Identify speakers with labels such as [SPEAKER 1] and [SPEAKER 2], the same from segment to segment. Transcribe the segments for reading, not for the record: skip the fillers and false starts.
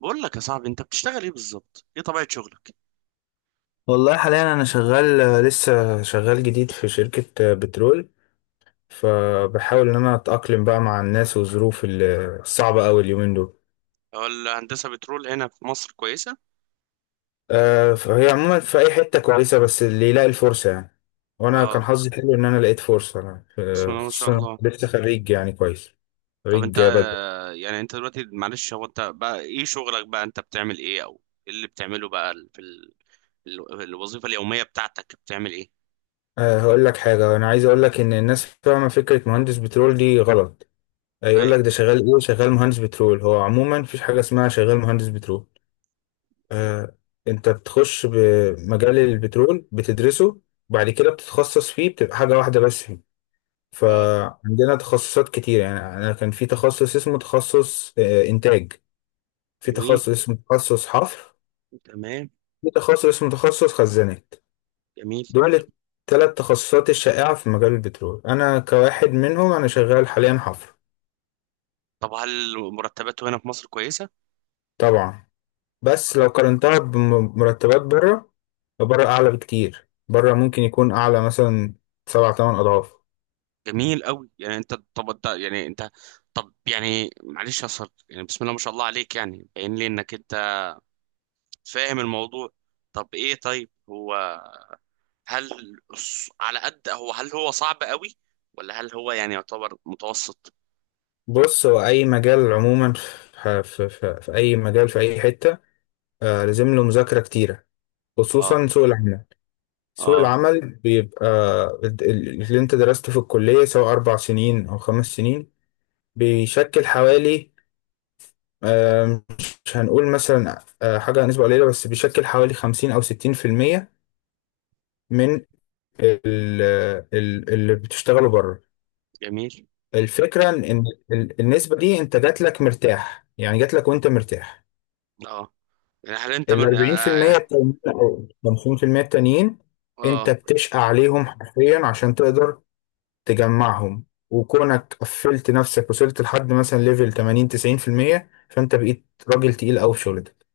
[SPEAKER 1] بقول لك يا صاحبي، انت بتشتغل ايه بالظبط؟ ايه طبيعة شغلك؟
[SPEAKER 2] والله حاليا انا شغال، لسه شغال جديد في شركة بترول. فبحاول ان انا اتأقلم بقى مع الناس والظروف الصعبة اوي اليومين دول.
[SPEAKER 1] هو الهندسة بترول هنا في مصر كويسة؟
[SPEAKER 2] فهي عموما في اي حتة كويسة، بس اللي يلاقي الفرصة يعني. وانا كان
[SPEAKER 1] اه،
[SPEAKER 2] حظي حلو ان انا لقيت فرصة أنا،
[SPEAKER 1] بسم
[SPEAKER 2] آه،
[SPEAKER 1] الله ما شاء
[SPEAKER 2] خصوصا
[SPEAKER 1] الله.
[SPEAKER 2] لسه خريج يعني كويس.
[SPEAKER 1] طب انت
[SPEAKER 2] خريج بدري.
[SPEAKER 1] يعني انت دلوقتي معلش، هو انت بقى ايه شغلك؟ بقى انت بتعمل ايه؟ او ايه اللي بتعمله بقى الوظيفة اليومية بتاعتك بتعمل ايه؟
[SPEAKER 2] هقول لك حاجة، أنا عايز أقول لك إن الناس فاهمة فكرة مهندس بترول دي غلط. يقول
[SPEAKER 1] ايه؟
[SPEAKER 2] لك ده شغال إيه، شغال مهندس بترول. هو عموما مفيش حاجة اسمها شغال مهندس بترول. آه، انت بتخش بمجال البترول بتدرسه، بعد كده بتتخصص فيه، بتبقى حاجة واحدة بس فيه.
[SPEAKER 1] اه.
[SPEAKER 2] فعندنا تخصصات كتير يعني، انا كان في تخصص اسمه تخصص انتاج. في
[SPEAKER 1] حلوين.
[SPEAKER 2] تخصص اسمه تخصص حفر.
[SPEAKER 1] تمام.
[SPEAKER 2] في تخصص اسمه تخصص خزانات.
[SPEAKER 1] جميل.
[SPEAKER 2] دول الثلاث تخصصات الشائعة في مجال البترول، انا كواحد منهم انا شغال حاليا حفر.
[SPEAKER 1] طب هل مرتباته هنا في مصر كويسة؟
[SPEAKER 2] طبعا. بس لو قارنتها بمرتبات بره، بره اعلى بكتير، بره ممكن يكون اعلى مثلا سبعة تمن اضعاف.
[SPEAKER 1] جميل قوي. يعني انت، طب انت، يعني انت، طب يعني معلش يا صاحبي، يعني بسم الله ما شاء الله عليك، يعني باين لي انك فاهم الموضوع. طب ايه؟ طيب هو، هل على قد هو، هل هو صعب قوي؟ ولا هل هو يعني يعتبر متوسط؟
[SPEAKER 2] بص، هو أي مجال عموما، في أي مجال في أي حتة لازم له مذاكرة كتيرة،
[SPEAKER 1] اه.
[SPEAKER 2] خصوصا سوق العمل. سوق
[SPEAKER 1] اه.
[SPEAKER 2] العمل بيبقى اللي أنت درسته في الكلية سواء 4 سنين أو 5 سنين بيشكل حوالي آه مش هنقول مثلا حاجة نسبة قليلة، بس بيشكل حوالي 50 أو 60% من ال- اللي بتشتغله بره.
[SPEAKER 1] جميل.
[SPEAKER 2] الفكرة إن النسبة دي أنت جات لك مرتاح يعني، جات لك وأنت مرتاح.
[SPEAKER 1] اه، يعني هل انت
[SPEAKER 2] ال
[SPEAKER 1] من
[SPEAKER 2] 40%
[SPEAKER 1] آه.
[SPEAKER 2] التانيين او 50% التانيين
[SPEAKER 1] آه،
[SPEAKER 2] انت بتشقى عليهم حرفيا عشان تقدر تجمعهم. وكونك قفلت نفسك وصلت لحد مثلا ليفل 80 90%، فانت بقيت راجل تقيل قوي في شغلتك.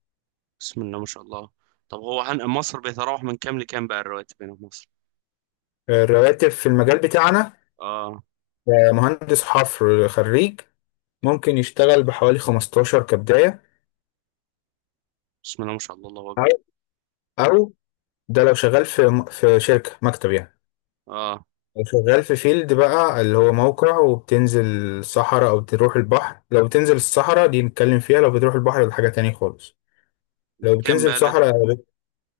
[SPEAKER 1] بسم الله ما شاء الله. طب هو مصر بيتراوح من كام لكام بقى الرواتب هنا في مصر؟
[SPEAKER 2] الرواتب في المجال بتاعنا،
[SPEAKER 1] اه.
[SPEAKER 2] مهندس حفر خريج ممكن يشتغل بحوالي 15 كبداية،
[SPEAKER 1] بسم الله ما شاء الله، الله
[SPEAKER 2] او
[SPEAKER 1] اكبر.
[SPEAKER 2] او ده لو شغال في شركة مكتب يعني.
[SPEAKER 1] اه،
[SPEAKER 2] شغال في فيلد بقى اللي هو موقع، وبتنزل الصحراء او تروح البحر. لو بتنزل الصحراء دي نتكلم فيها، لو بتروح البحر ده حاجة تاني خالص. لو
[SPEAKER 1] كام
[SPEAKER 2] بتنزل
[SPEAKER 1] بقى
[SPEAKER 2] صحراء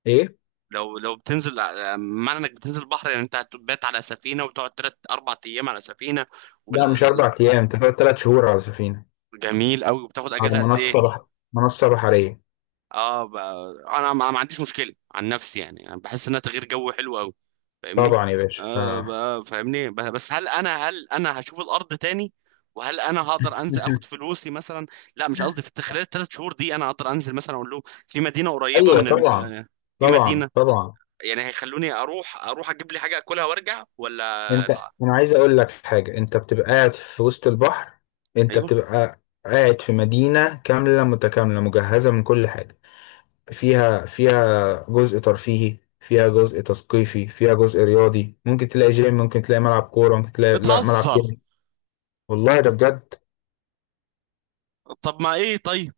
[SPEAKER 2] ايه.
[SPEAKER 1] لو، بتنزل معنى انك بتنزل البحر، يعني انت هتبات على سفينة وتقعد تلات اربع ايام على سفينة،
[SPEAKER 2] لا
[SPEAKER 1] وال.
[SPEAKER 2] مش اربع ايام، انت فاضل 3 شهور على سفينة.
[SPEAKER 1] جميل قوي، وبتاخد
[SPEAKER 2] على
[SPEAKER 1] اجازة
[SPEAKER 2] ياه
[SPEAKER 1] قد ايه؟
[SPEAKER 2] منصة منصة بحرية.
[SPEAKER 1] اه، انا ما عنديش مشكله عن نفسي، يعني يعني بحس انها تغيير جو حلو قوي، فاهمني؟
[SPEAKER 2] طبعا يا باشا
[SPEAKER 1] آه، فاهمني، بس هل انا، هشوف الارض تاني؟ وهل انا هقدر انزل اخد فلوسي مثلا؟ لا، مش قصدي، في خلال الثلاث شهور دي انا هقدر انزل مثلا اقول لهم في مدينه قريبه
[SPEAKER 2] ايوه طبعا،
[SPEAKER 1] آه، في
[SPEAKER 2] طبعا
[SPEAKER 1] مدينه،
[SPEAKER 2] طبعا.
[SPEAKER 1] يعني هيخلوني اروح، اجيب لي حاجه اكلها وارجع؟ ولا
[SPEAKER 2] انت،
[SPEAKER 1] لا.
[SPEAKER 2] انا عايز اقول لك حاجة، انت بتبقى قاعد في وسط البحر، انت
[SPEAKER 1] ايوه.
[SPEAKER 2] بتبقى قاعد في مدينة كاملة متكاملة مجهزة من كل حاجة. فيها جزء ترفيهي، فيها جزء تثقيفي، فيها جزء رياضي، ممكن تلاقي جيم، ممكن تلاقي ملعب كورة، ممكن تلاقي لا ملعب
[SPEAKER 1] بتهزر.
[SPEAKER 2] كورة. والله ده بجد.
[SPEAKER 1] طب ما ايه؟ طيب،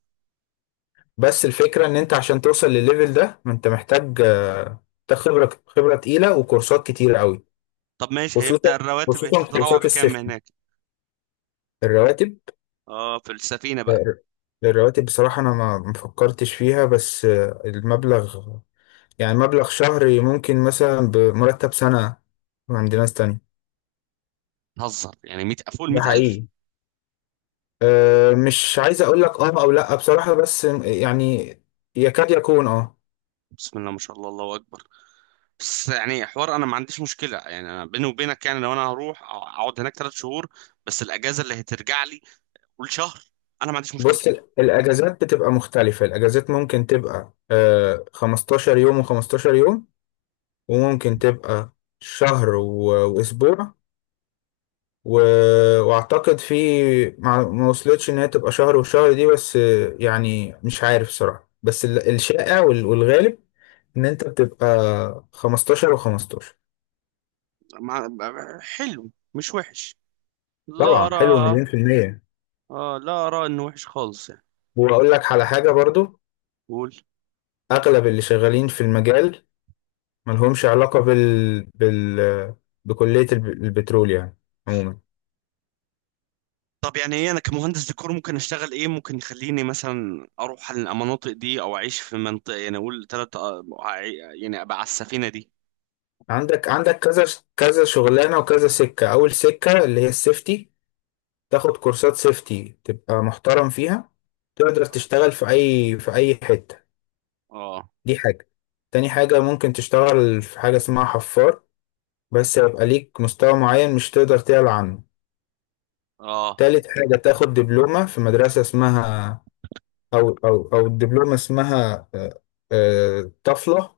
[SPEAKER 2] بس الفكرة ان انت عشان توصل للليفل ده، ما انت محتاج محتاج خبرة، خبرة تقيلة وكورسات كتيرة قوي،
[SPEAKER 1] طب ماشي،
[SPEAKER 2] خصوصا
[SPEAKER 1] هيبدأ الرواتب
[SPEAKER 2] خصوصا
[SPEAKER 1] تتراوح
[SPEAKER 2] كورسات
[SPEAKER 1] بكام
[SPEAKER 2] السيفتي.
[SPEAKER 1] هناك؟
[SPEAKER 2] الرواتب،
[SPEAKER 1] اه، في السفينه بقى.
[SPEAKER 2] آه، الرواتب بصراحة انا ما فكرتش فيها، بس المبلغ يعني مبلغ شهري ممكن مثلا بمرتب سنة عند ناس تانية.
[SPEAKER 1] بتهزر، يعني 100 فوق ال
[SPEAKER 2] ده
[SPEAKER 1] 100,000؟
[SPEAKER 2] حقيقي. مش عايز اقول لك اه او لا بصراحة، بس يعني يكاد يكون اه
[SPEAKER 1] بسم الله ما شاء الله، الله اكبر. بس يعني حوار انا ما عنديش مشكله، يعني انا بيني وبينك يعني لو انا هروح اقعد هناك ثلاث شهور، بس الاجازه اللي هترجع لي كل شهر، انا ما عنديش مشكله.
[SPEAKER 2] بص الاجازات بتبقى مختلفة، الاجازات ممكن تبقى 15 يوم و15 يوم، وممكن تبقى شهر واسبوع و... واعتقد في، ما وصلتش ان هي تبقى شهر وشهر دي، بس يعني مش عارف صراحة، بس الشائع والغالب ان انت بتبقى 15 و15.
[SPEAKER 1] ما... حلو، مش وحش، لا
[SPEAKER 2] طبعا حلو،
[SPEAKER 1] ارى.
[SPEAKER 2] مليون في المية.
[SPEAKER 1] آه، لا ارى انه وحش خالص يعني.
[SPEAKER 2] واقول لك على حاجة برضو،
[SPEAKER 1] قول.
[SPEAKER 2] اغلب اللي شغالين في المجال ملهمش علاقة بال بكلية البترول يعني. عموما،
[SPEAKER 1] طب يعني ايه؟ انا كمهندس ديكور ممكن اشتغل ايه؟ ممكن يخليني مثلا اروح على المناطق دي او اعيش في منطقه، يعني اقول ثلاث، يعني ابقى على السفينه دي.
[SPEAKER 2] عندك كذا، كذا شغلانة وكذا سكة. أول سكة اللي هي السيفتي، تاخد كورسات سيفتي تبقى محترم فيها، تقدر تشتغل في أي حتة.
[SPEAKER 1] اه.
[SPEAKER 2] دي حاجة. تاني حاجة ممكن تشتغل في حاجة اسمها حفار، بس يبقى ليك مستوى معين مش تقدر تعلى عنه.
[SPEAKER 1] اه.
[SPEAKER 2] تالت حاجة تاخد دبلومة في مدرسة اسمها، او الدبلومه اسمها طفله،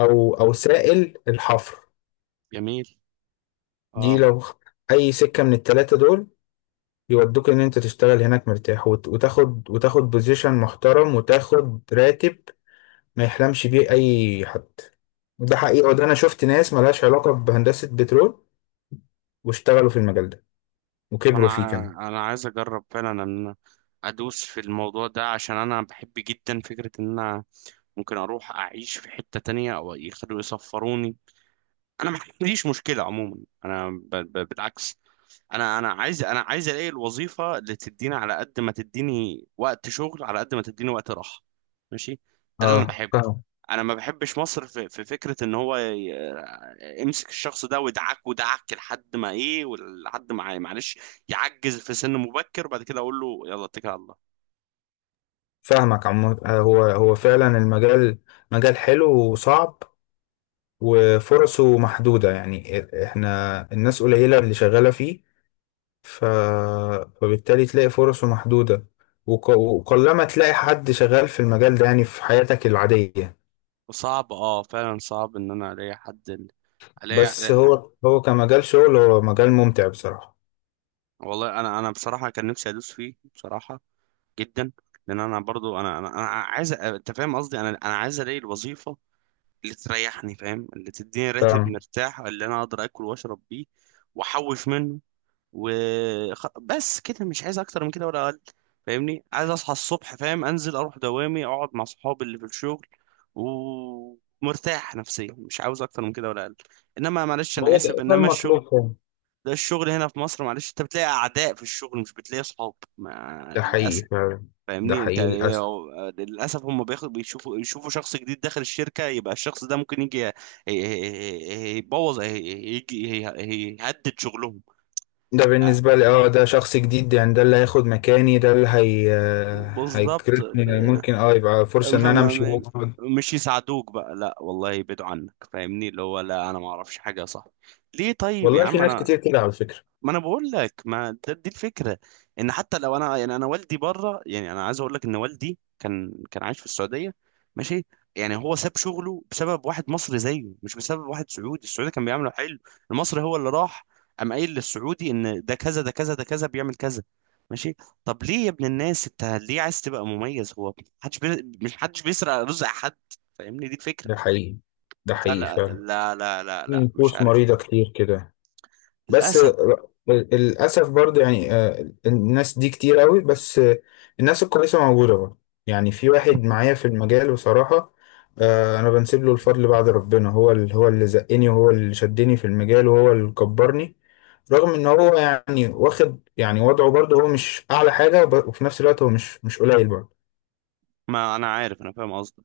[SPEAKER 2] او سائل الحفر.
[SPEAKER 1] جميل.
[SPEAKER 2] دي
[SPEAKER 1] اه،
[SPEAKER 2] لو اي سكه من التلاته دول، يودوك ان انت تشتغل هناك مرتاح، وتاخد بوزيشن محترم وتاخد راتب ما يحلمش بيه اي حد. وده حقيقه، وده انا شفت ناس ملهاش علاقه بهندسه بترول واشتغلوا في المجال ده
[SPEAKER 1] طب انا
[SPEAKER 2] وكبروا فيه كمان.
[SPEAKER 1] انا عايز اجرب فعلا ان انا ادوس في الموضوع ده، عشان انا بحب جدا فكرة ان انا ممكن اروح اعيش في حتة تانية او يخلوا يسفروني. انا ما عنديش مشكلة عموما. انا بالعكس، انا عايز، عايز الاقي الوظيفه اللي تديني على قد ما تديني وقت شغل، على قد ما تديني وقت راحه. ماشي، ده اللي انا
[SPEAKER 2] اه،
[SPEAKER 1] بحبه.
[SPEAKER 2] فاهم.
[SPEAKER 1] انا ما بحبش مصر في فكره ان هو يمسك الشخص ده ويدعك ودعك لحد ما ايه، ولحد ما معلش يعجز في سن مبكر، وبعد كده اقول له يلا اتكل على الله.
[SPEAKER 2] فاهمك عم. هو فعلا المجال مجال حلو وصعب، وفرصه محدودة يعني احنا الناس قليلة اللي شغالة فيه. ف... فبالتالي تلاقي فرصه محدودة، وقلما تلاقي حد شغال في المجال ده يعني في حياتك العادية.
[SPEAKER 1] صعب، اه فعلا صعب ان انا الاقي حد الاقي
[SPEAKER 2] بس
[SPEAKER 1] ألاقي-
[SPEAKER 2] هو كمجال شغل هو مجال ممتع بصراحة.
[SPEAKER 1] والله انا، بصراحه كان نفسي ادوس فيه بصراحه، جدا. لان انا برضو انا عايز انت فاهم قصدي، انا عايز الاقي الوظيفه اللي تريحني، فاهم، اللي تديني راتب
[SPEAKER 2] فاهم.
[SPEAKER 1] مرتاح، اللي انا اقدر اكل واشرب بيه واحوش منه، و بس كده، مش عايز اكتر من كده ولا اقل. فاهمني؟ عايز اصحى الصبح، فاهم، انزل اروح دوامي، اقعد مع صحابي اللي في الشغل، ومرتاح نفسيا، مش عاوز اكتر من كده ولا اقل. انما معلش انا
[SPEAKER 2] هو
[SPEAKER 1] اسف،
[SPEAKER 2] ده
[SPEAKER 1] انما الشغل،
[SPEAKER 2] المطلوب فعلا.
[SPEAKER 1] ده الشغل هنا في مصر معلش، انت بتلاقي اعداء في الشغل، مش بتلاقي صحاب، ما
[SPEAKER 2] ده حقيقي
[SPEAKER 1] للاسف.
[SPEAKER 2] فعلا. ده
[SPEAKER 1] فاهمني انت
[SPEAKER 2] حقيقي
[SPEAKER 1] ايه؟
[SPEAKER 2] للأسف.
[SPEAKER 1] هو للاسف هم بياخد، بيشوفوا، يشوفوا شخص جديد داخل الشركه، يبقى الشخص ده ممكن يجي يبوظ، يجي يهدد شغلهم.
[SPEAKER 2] ده بالنسبة لي ده شخص جديد، يعني ده اللي هياخد مكاني، ده اللي هي
[SPEAKER 1] بالظبط.
[SPEAKER 2] هيكرفني، ممكن يبقى فرصة ان انا
[SPEAKER 1] فما
[SPEAKER 2] امشي.
[SPEAKER 1] م- مش يساعدوك بقى، لا والله، يبعدوا عنك. فاهمني؟ اللي هو لا انا ما اعرفش حاجه صح. ليه؟ طيب يا
[SPEAKER 2] والله في
[SPEAKER 1] عم
[SPEAKER 2] ناس
[SPEAKER 1] انا،
[SPEAKER 2] كتير كده على فكرة.
[SPEAKER 1] ما انا بقول لك، ما ده، دي الفكره ان حتى لو انا، يعني انا والدي بره، يعني انا عايز اقول لك ان والدي كان عايش في السعوديه، ماشي، يعني هو ساب شغله بسبب واحد مصري زيه، مش بسبب واحد سعودي. السعودي كان بيعمله حلو، المصري هو اللي راح قام قايل للسعودي ان ده كذا، ده كذا، ده كذا، بيعمل كذا. ماشي؟ طب ليه يا ابن الناس؟ انت ليه عايز تبقى مميز؟ هو مش حدش بيسرق رزق حد. فاهمني؟ دي الفكره.
[SPEAKER 2] ده حقيقي. ده حقيقي
[SPEAKER 1] فلا
[SPEAKER 2] فعلا.
[SPEAKER 1] لا لا لا
[SPEAKER 2] في
[SPEAKER 1] لا، مش
[SPEAKER 2] نفوس
[SPEAKER 1] عارف.
[SPEAKER 2] مريضة كتير كده، بس
[SPEAKER 1] للاسف.
[SPEAKER 2] للأسف برضه يعني، الناس دي كتير قوي، بس الناس الكويسة موجودة برضه يعني. في واحد معايا في المجال بصراحة، أنا بنسب له الفضل بعد ربنا، هو اللي زقني، وهو اللي شدني في المجال، وهو اللي كبرني. رغم إن هو يعني واخد يعني وضعه برضه، هو مش أعلى حاجة، وفي نفس الوقت هو مش قليل برضه.
[SPEAKER 1] ما انا عارف، انا فاهم قصدك.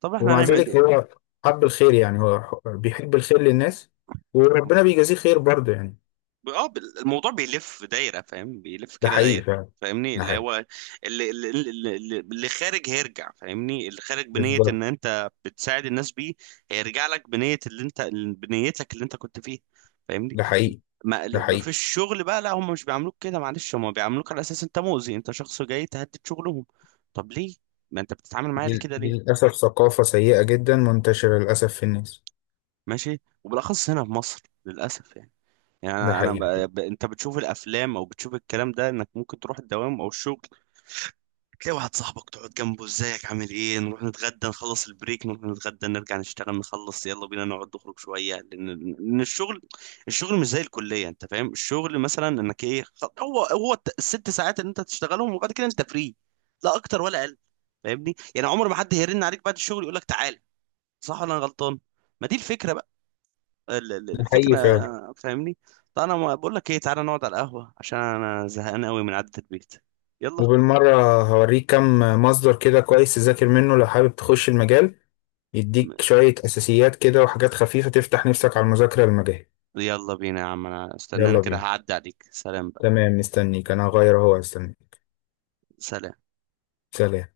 [SPEAKER 1] طب احنا
[SPEAKER 2] ومع
[SPEAKER 1] هنعمل
[SPEAKER 2] ذلك
[SPEAKER 1] إيه؟
[SPEAKER 2] هو حب الخير يعني، هو بيحب الخير للناس، وربنا بيجازيه خير برضه يعني.
[SPEAKER 1] اه، الموضوع بيلف دايره، فاهم؟ بيلف
[SPEAKER 2] ده
[SPEAKER 1] كده
[SPEAKER 2] حقيقي
[SPEAKER 1] دايره.
[SPEAKER 2] فعلا.
[SPEAKER 1] فاهمني
[SPEAKER 2] ده
[SPEAKER 1] اللي
[SPEAKER 2] حقيقي.
[SPEAKER 1] هو اللي خارج هيرجع، فاهمني؟ اللي خارج بنيه
[SPEAKER 2] بالظبط.
[SPEAKER 1] ان انت بتساعد الناس بيه، هيرجع لك بنيه اللي انت، بنيتك اللي انت كنت فيها. فاهمني؟
[SPEAKER 2] ده حقيقي.
[SPEAKER 1] ما
[SPEAKER 2] ده
[SPEAKER 1] ما في
[SPEAKER 2] حقيقي.
[SPEAKER 1] الشغل بقى لا، هم مش بيعاملوك كده معلش، هم بيعاملوك على اساس انت مؤذي، انت شخص جاي تهدد شغلهم. طب ليه؟ ما انت بتتعامل معايا ليه
[SPEAKER 2] دي
[SPEAKER 1] كده؟
[SPEAKER 2] دي
[SPEAKER 1] ليه؟
[SPEAKER 2] للأسف ثقافة سيئة جدا منتشرة للأسف في الناس.
[SPEAKER 1] ماشي، وبالاخص هنا في مصر للاسف يعني. يعني
[SPEAKER 2] ده
[SPEAKER 1] انا
[SPEAKER 2] حقيقي.
[SPEAKER 1] انت بتشوف الافلام او بتشوف الكلام ده، انك ممكن تروح الدوام او الشغل، تلاقي واحد صاحبك، تقعد جنبه، ازيك، عامل ايه، نروح نتغدى، نخلص البريك نروح نتغدى، نرجع نشتغل، نخلص يلا بينا نقعد نخرج شويه، لأن الشغل، مش زي الكليه انت فاهم، الشغل مثلا انك ايه هو هو الست ساعات اللي انت هتشتغلهم، وبعد كده انت فري، لا اكتر ولا اقل. فاهمني؟ يعني عمر ما حد هيرن عليك بعد الشغل يقول لك تعال. صح ولا انا غلطان؟ ما دي الفكره بقى،
[SPEAKER 2] ده حقيقي
[SPEAKER 1] الفكره.
[SPEAKER 2] فعلا.
[SPEAKER 1] فاهمني؟ طب انا بقول لك ايه، تعالى نقعد على القهوه عشان انا زهقان قوي من قعده البيت. يلا.
[SPEAKER 2] وبالمرة هوريك كم مصدر كده كويس تذاكر منه لو حابب تخش المجال، يديك شوية أساسيات كده وحاجات خفيفة تفتح نفسك على المذاكرة المجال.
[SPEAKER 1] يلا بينا يا عم، انا استناني
[SPEAKER 2] يلا
[SPEAKER 1] كده
[SPEAKER 2] بينا.
[SPEAKER 1] هعدي عليك، سلام بقى.
[SPEAKER 2] تمام، مستنيك أنا، هغير أهو استنيك.
[SPEAKER 1] سلام.
[SPEAKER 2] سلام